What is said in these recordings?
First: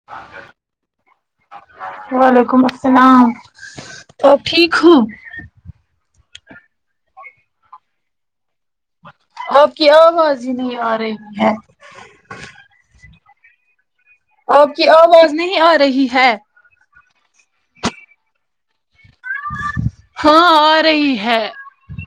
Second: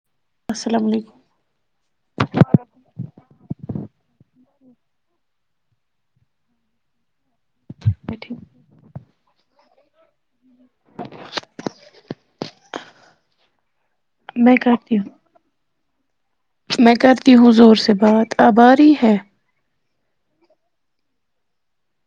[unintelligible] السلام علیکم وعلیکم السلام آپ ٹھیک ہو میں تھیک آپ کی آواز ہی نہیں آ رہی ہے میں آپ کی کرتی ہوں آواز نہیں آ رہی ہے میں کرتی ہوں زور سے بات آب آری ہے ہاں آ رہی ہے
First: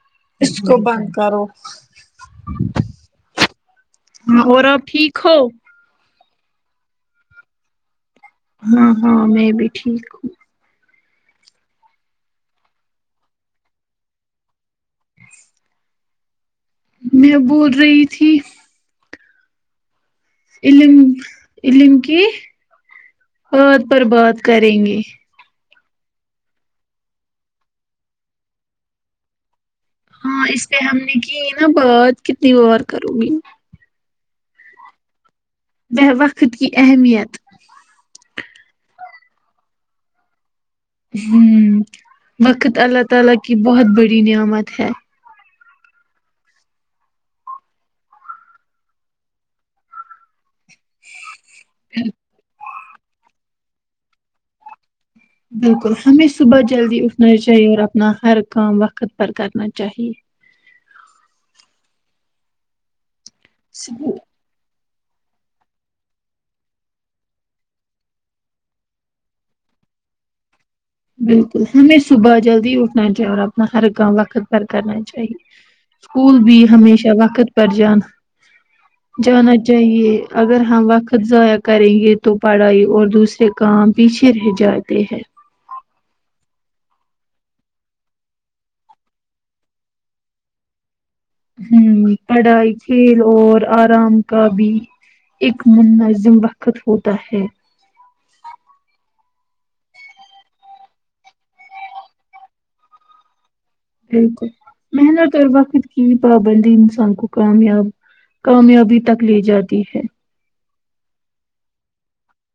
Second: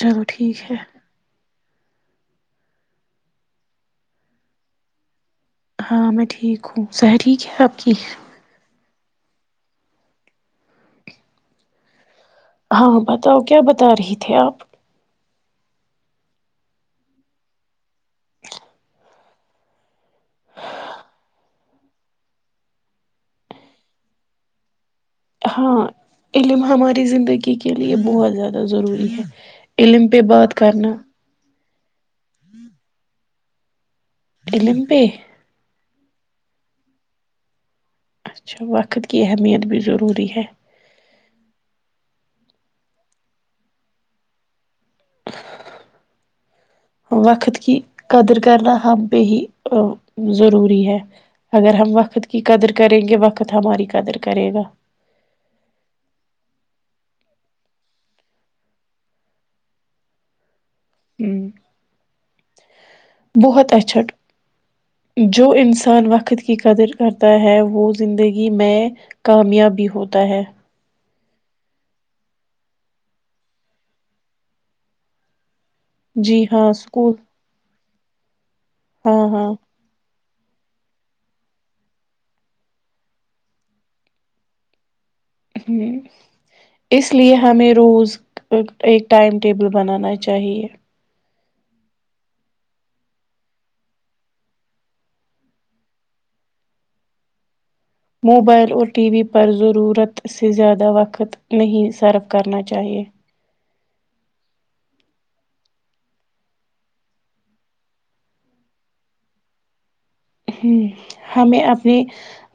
چلو اس ٹھیک کو ہے بند کرو اور آپ ٹھیک ہو ہاں میں ٹھیک ہوں سہر ٹھیک ہے آپ کی ہاں ہاں میں بھی ٹھیک ہوں ہاں بتاؤ کیا بتا رہی تھے آپ میں بول رہی تھی علم علم کی بات پر بات کریں گے ہاں علم ہماری زندگی کے لیے بہت زیادہ ضروری ہے علم پہ ہاں بات اس پہ کرنا ہم نے کی نا بات کتنی بار کروں گی علم پہ ب وقت کی اہمیت اچھا وقت کی اہمیت بھی ضروری ہے ہمم وقت اللہ تعالی کی بہت بڑی نعمت ہے وقت کی قدر کرنا ہم پہ ہی ضروری ہے اگر ہم وقت کی قدر کریں گے وقت ہماری قدر کرے گا بالکل ہمیں صبح جلدی اٹھنا چاہیے اور اپنا ہر کام وقت پر کرنا چاہیے ہوں بہت اچھے اسکو- جو انسان وقت کی قدر کرتا ہے وہ زندگی میں کامیاب بھی ہوتا ہے بالکل ہمیں صبح جلدی اٹھنا چاہیے اور اپنا ہر کام وقت پر کرنا چاہیے اسکول جی بھی ہاں ہمیشہ اسکول وقت پر جان ہاں ہاں جانا چاہیے اگر ہم وقت ضائع کریں گے تو پڑھائی اور دوسرے کام پیچھے رہ جاتے ہیں تھیک اس لیے ہمیں روز ایک ٹائم ٹیبل بنانا چاہیے ہوں پڑھائی کھیل اور آرام کا بھی ایک منظم وقت ہوتا ہے موبائل اور ٹی وی پر ضرورت سے زیادہ وقت نہیں سرف کرنا چاہیے بالکل محنت اور وقت کی پابندی انسان کو کامیاب کامیابی تک لے جاتی ہے ہمم ہمیں اپنی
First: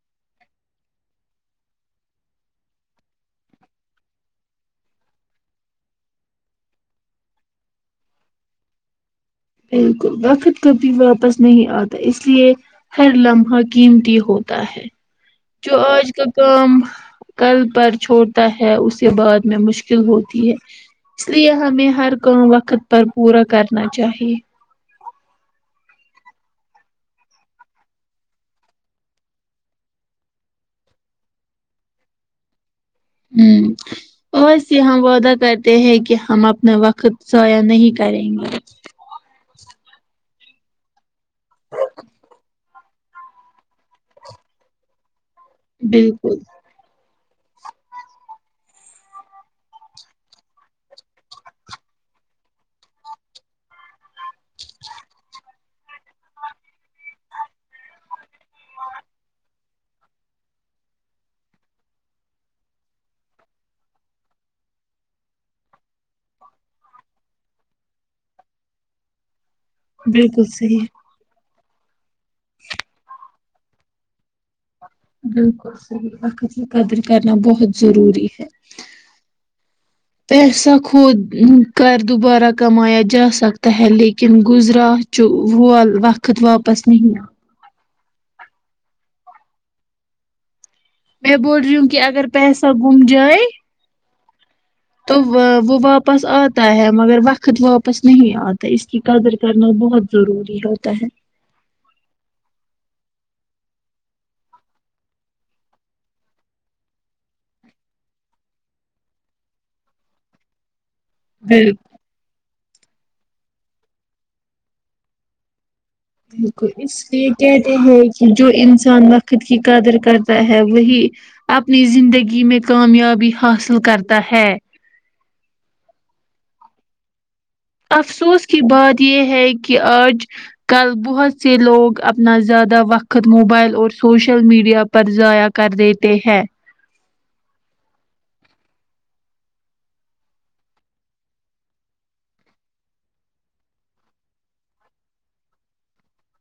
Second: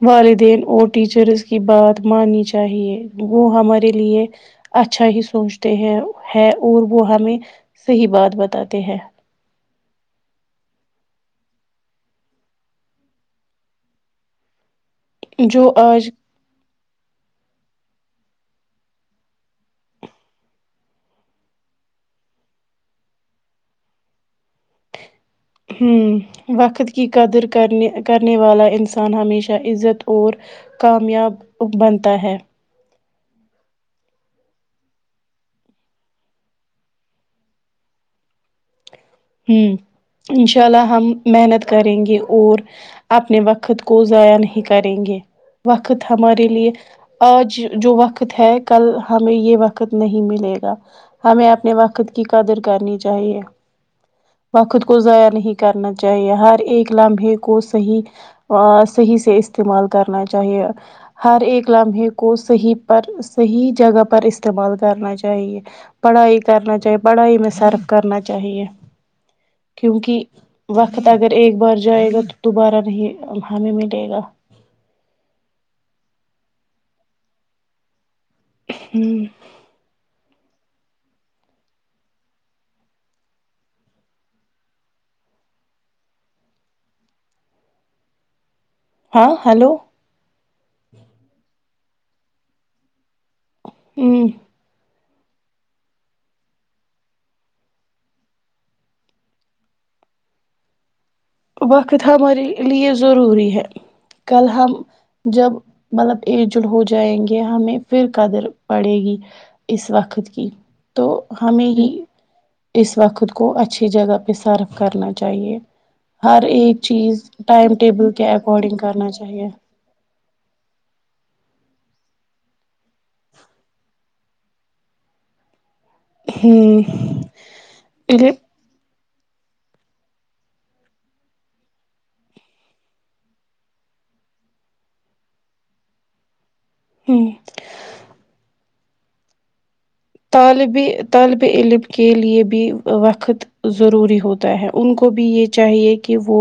والدین اور ٹیچرس کی بات ماننی چاہیے وہ ہمارے لیے اچھا ہی سوچتے ہیں ہے اور وہ ہمیں صحیح بات بتاتے ہیں بالکل وقت کبھی واپس نہیں آتا اس لیے ہر لمحہ قیمتی ہوتا ہے جو آج ک کام کل پر چھوڑتا ہے اسے بعد میں مشکل ہوتی ہے اس لیے ہمیں ہر کام وقت پر پورا کرنا چاہیے ہوں وقت کی قدر کرنے کرنے والا انسان ہمیشہ عزت اور کامیاب بنتا ہے ہوں بس یہاں ہم وعدہ کرتے ہیں کہ ہم اپنا وقت ضائع نہیں کریں گے ہوں انشاء اللہ ہم محنت کریں گے اور اپنے وقت کو ضائع نہیں کریں گے وقت بالکل ہمارے لیے آج جو وقت ہے کل ہمیں یہ وقت نہیں ملے گا ہمیں اپنے وقت کی قدر کرنی چاہیے وقت کو ضائع نہیں کرنا چاہیے ہر ایک لمحے کو صحیح صحیح سے استعمال کرنا چاہیے ہر ایک لمحے کو صحیح پر صحیح جگہ پر استعمال کرنا چاہیے پڑھائی کرنا چاہیے پڑھائی میں صرف کرنا چاہیے کیونکہ بالکل صحیح وقت اگر ایک بار جائے گا تو دوبارہ نہیں ہمیں ملے گا بالکل صحیح وقت کی قدر کرنا بہت ضروری ہے ہوں پیسا خود کر دوبارہ کمایا جا سکتا ہے لیکن گزرا چ وول وقت واپس نہیں ہاں ہلو میں بول رہی ہوں کہ اگر پیسہ گم جائے ہوں تو وہ واپس آتا ہے مگر وقت واپس نہیں آتا اس کی قدر کرنا بہت ضروری ہوتا ہے وقت ہمارے لیے ضروری ہے کل ہم جب مطلب اجیڈ ہو جائیں گے ہمیں پھر قدر پڑے گی اس وقت کی تو بال ہمیں ہی اس وقت کو اچھی جگہ پہ صرف کرنا چاہیے ہر بالکل ایک اس لیے چیز کہتے ٹائم ہیں ٹیبل کہ کے جو اکارڈنگ انسان کرنا وقت چاہیے کی قدر کرتا ہے وہی اپنی زندگی میں کامیابی حاصل کرتا ہے ہوں ا افسوس کی بات یہ ہے کہ آج کل بہت سے لوگ اپنا زیادہ وقت موبائل اور سوشل میڈیا پر ضائع کر دیتے ہیں ہوں طالب طالب علم کے لیے بھی وقت ضروری ہوتا ہے ان کو بھی یہ چاہیے کہ وہ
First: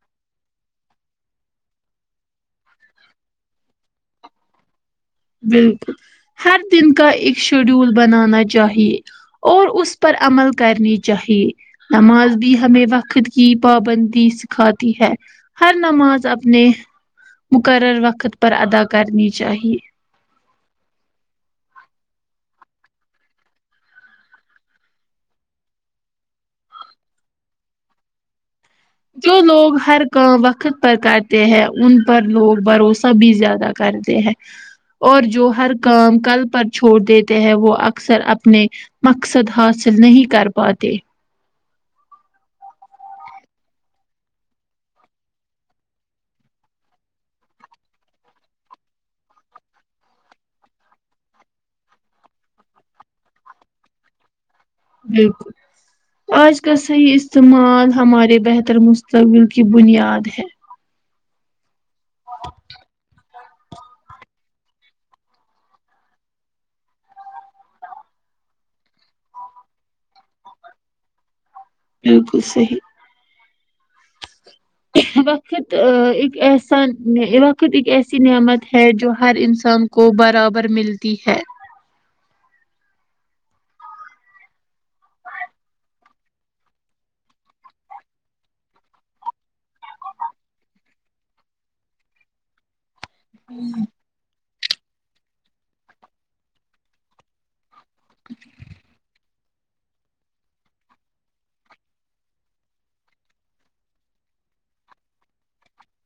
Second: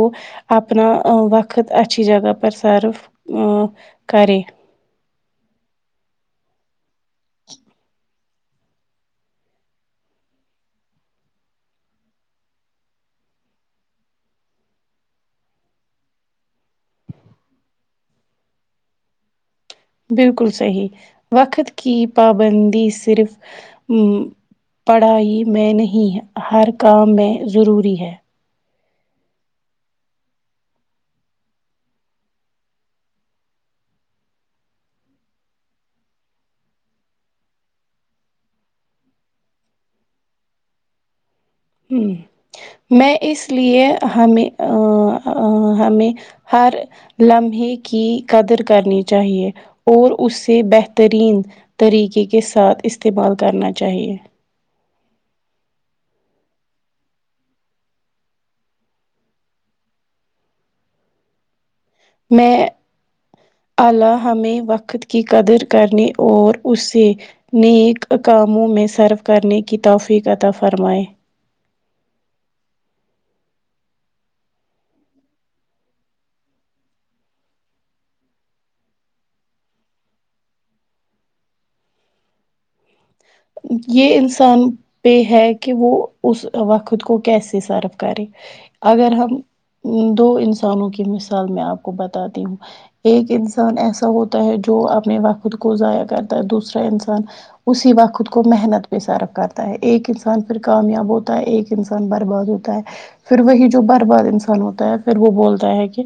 اپنا وقت اچھی جگہ پر سرف کریں بالکل ہر دن کا ایک شیڈول بنانا چاہیے اور اس پر عمل کرنی چاہیے نماز بھی ہمیں وقت کی پابندی سکھاتی ہے ہر نماز اپنے مقرر وقت پر ادا کرنی چاہیے بالکل صحیح وقت کی پابندی صرف ام پڑھائی میں نہیں ہے ہر کام میں ضروری ہے جو لوگ ہر کام وقت پر کرتے ہیں ان پر لوگ بھروسہ بھی زیادہ کرتے تے ہیں اور جو ہر کام کل پر چھوڑ دیتے ہیں وہ اکثر اپنے مقصد حاصل نہیں کر پاتے ہ میں اس لیے ہمیں ا ہمیں ہر لمحے کی قدر کرنی چاہیے اور اس سے بہترین طریقے کے ساتھ استعمال کرنا چاہیے بالکل آج کا صحیح استعمال ہمارے بہتر مستقبل کی بنیاد ہے میں الہ ہمیں وقت کی قدر کرنے اور اس سے نیک کاموں میں سرو کرنے کی توفیق عطا فرمائیں بالکل صحیح وقت ایک ایسا وقت ایک ایسی نعمت ہے جو ہر انسان کو برابر ملتی ہے یہ انسان پہ ہے کہ وہ اس وقت کو کیسے سروف کرے اگر ہم دو انسانوں کی مثال میں آپ کو بتاتی ہوں ایک انسان ایسا ہوتا ہے جو اپنے وقت کو ضائع کرتا ہے دوسرا انسان اسی وق خود کو محنت پہ صرف کرتا ہے ایک انسان پھر کامیاب ہوتا ہے ایک انسان برباد ہوتا ہے پھر وہی جو برباد انسان ہوتا ہے پھر وہ بولتا ہے کہ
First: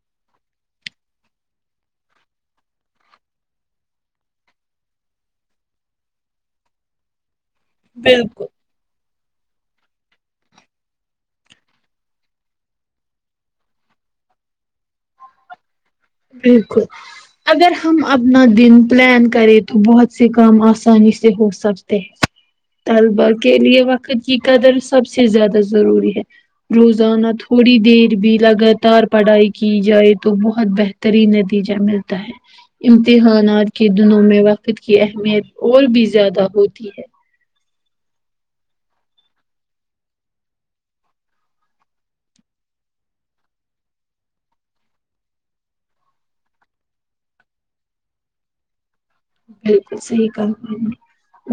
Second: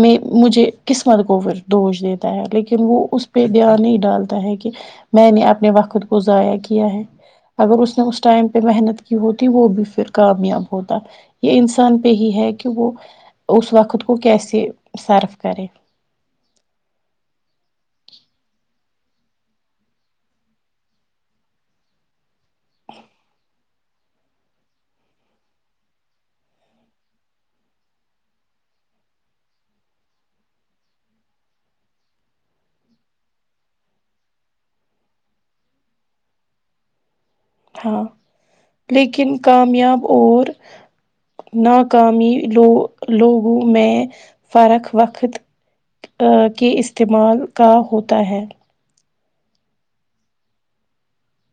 میں مجھے قسمت کودش دیتا ہے لیکن وہ اس پہ دھیان نہیں ڈالتا ہے کہ میں نے اپنے وقت کو ضائع کیا ہے اگر اس نے اس ٹائم پہ محنت کی ہوتی وہ بھی پھر کامیاب ہوتا یہ انسان پہ ہی ہے کہ وہ اس وقت کو کیسے صارف کرے بالکل اگر ہم اپنا دن پلان کریں تو بہت سے کام آسانی سے ہو سکتے ہیں طلبا کے لیے وقت کی قدر سب سے زیادہ ضروری ہے روزانہ تھوڑی دیر بھی لگاتار پڑھائی کی جائے تو بہت بہترین نتیجہ ملتا ہے امتحانات کے دنوں میں وقت کی اہمیت اور بھی زیادہ ہوتی ہے ہاں لیکن کامیاب اور ناکامی لو لوگوں میں فرق وقت کے استعمال کا ہوتا ہے بالکل صحیح کہا آپ نے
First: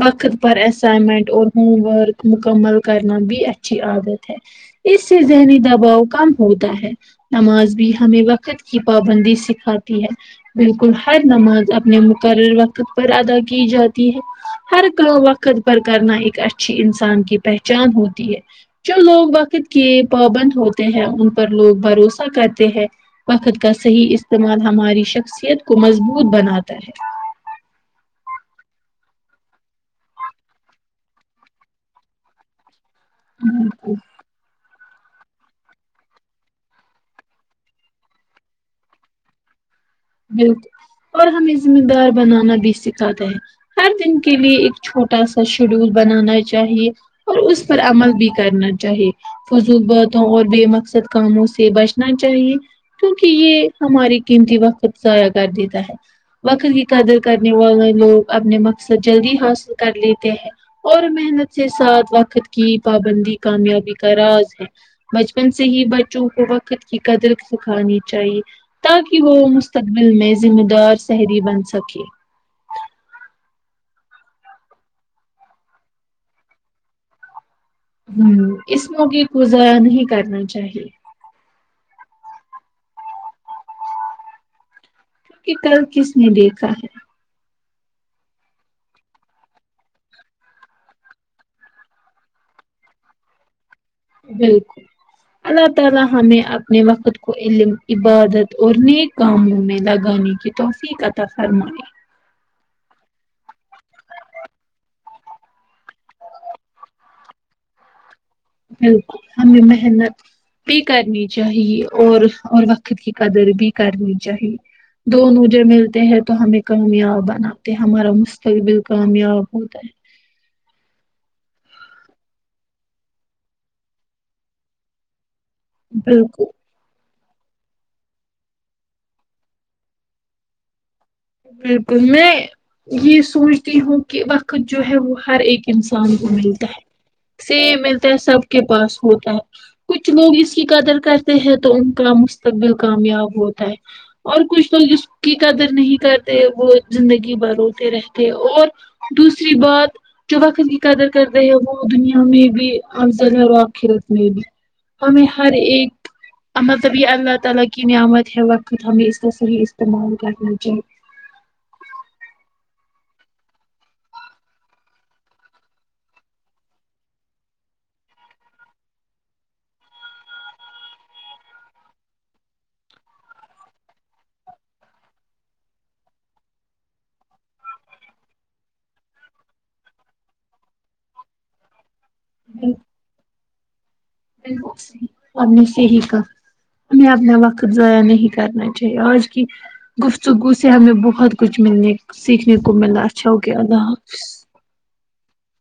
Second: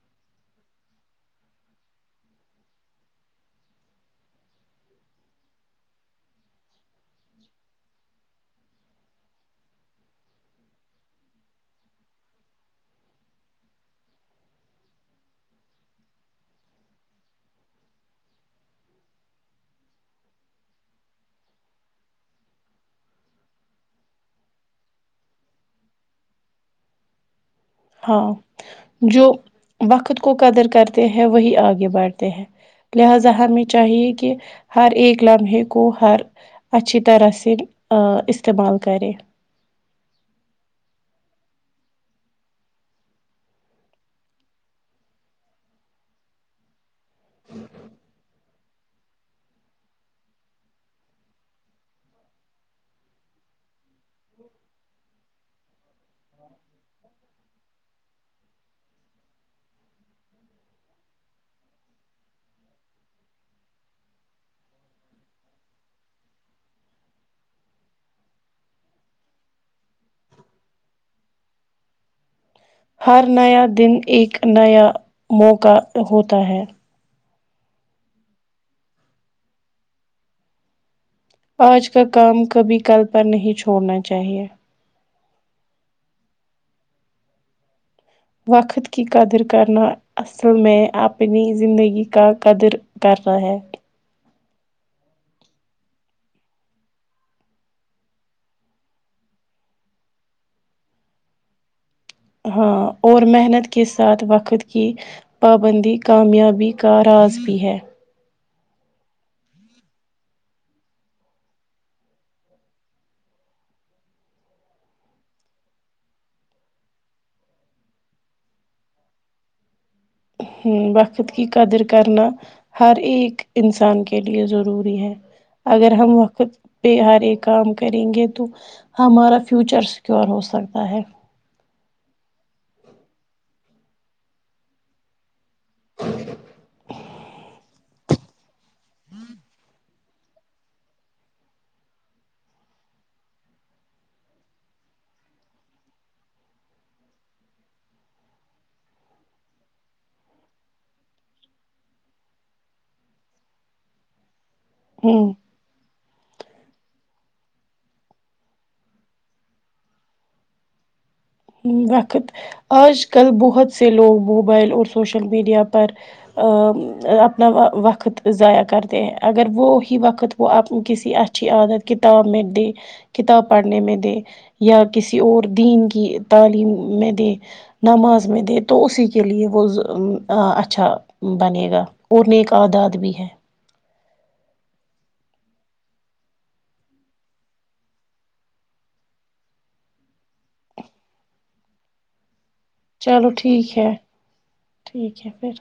وقت پر اسائمنٹ اور ہوم ورک مکمل کرنا بھی اچھی عادت ہے اس سے ذہنی دباؤ کم ہوتا ہے نماز بھی ہمیں وقت کی پابندی سکھاتی ہے بالکل ہر نماز اپنے مقرر وقت پر ادا کی جاتی ہے ہر کام وقت پر کرنا ایک اچھی انسان کی پہچان ہوتی ہے جو لوگ وقت کے پابند ہوتے ہیں ان پر لوگ بھروسہ کرتے ہیں وقت کا صحیح استعمال ہماری شخصیت کو مضبوط بناتا ہے ہاں جو وقت کو قدر کرتے ہیں وہی آگے بڑھتے ہیں لہذا ہمیں ہے چاہیے کہ ہر ایک لمحے کو ہر اچھی طرح سے استعمال کرے بالکل اور ہمیں ذمہ دار بنانا بھی سکھاتے ہیں ہر دن کے لیے ایک چھوٹا سا شیڈول بنانا چاہیے اور اس پر عمل بھی کرنا چاہیے فضول باتوں اور بے مقصد کاموں سے بچنا چاہیے کیونکہ یہ ہماری قیمتی وقت ضائع کر دیتا ہے وقت کی قدر کرنے والے لوگ اپنے مقصد جلدی حاصل کر لیتے ہیں اور محنت سے ساتھ وقت کی پابندی کامیابی کا راز ہے بچپن سے ہی بچوں کو وقت کی قدر سکھانی چاہیے تاکہ وہ مستقبل میں ذمہ دار سہری بن سکے ہر نیا دن ایک نیا موقع ہوتا ہے ہوں اس موقعے کو ضائع نہیں کرنا چاہیے آج کا کام کبھی کل پر نہیں چھوڑنا چاہیے کہ کل کس نے دیکھا ہے وقت کی قدر کرنا اصل میں اپنی زندگی کا قدر کر نا ہیں بالکل اللہ تعالی ہمیں اپنے وقت کو علم عبادت اور نیک کاموں میں لگانے کی توفیق عطاء فرمائی ہاں اور محنت کے ساتھ وقت کی پابندی کامیابی کا راز بھی ہے بالکل ہمیں محنت بھی کرنی چاہے اور اور وقت کی قدر بھی کرنی چاہے دونوں جو ملتے ہیں تو ہمیں کامیاب بناتے ہیں ہمارا مستقبل کامیاب ہوتا ہے ہوں وقت کی قدر کرنا ہر ایک انسان کے لیے ضروری ہے اگر ہے ہم وقت بالکل پے پر ایک کام کریں گے تو ہمارا فیوچر سکیور ہو سکتا ہے بالکل میں یہ سوچتی ہوں کہ وقت جو ہے وہ ہر ایک انسان کو ملتا ہے س ملتا ہے سب کے پاس ہوتا ہے کچھ لوگ اس کی قدر کرتے ہیں تو ان کا مستقبل کامیاب ہوتا ہے اور کچھ تو جس کی قدر نہیں کرتے وہ زندگی بھر روتے رہتے اور دوسری بات جو وقت کی قدر کرتے ہیں وہ دنیا میں بھی اور صرور آخرت میں بھی ہمیں ہ ہر ایک مطلب یہ اللہ تعالی کی نعمت ہے وقت ہمیں اس کا صحیح استعمال کرنا چاہیے وقت آج کل بہت سے لوگ موبائل اور سوشل میڈیا پر ا اپنا وقت ضائع کرتے ہیں اگر وہ ہی وقت وہ اپ کو کسی اچھی عادت کتاب میں دی کتاب پڑھنے میں دے یا کسی اور دین کی تعلیم میں دے نماز میں دے تو اسی کے لیے وہ صرو ا اچھا بنے گا اور نیک عادات بھی ہے اپ نے صحیح کہا ہمیں اپنا وقت ضائع نہیں کرنا چاہیے آج کی گفتگو سے ہمیں بہت کچھ ملنے سیکھنے کو ملا چلو اچھا ہوگیا ٹھیک اللہ ہے حافظ ٹھیک ہے پھر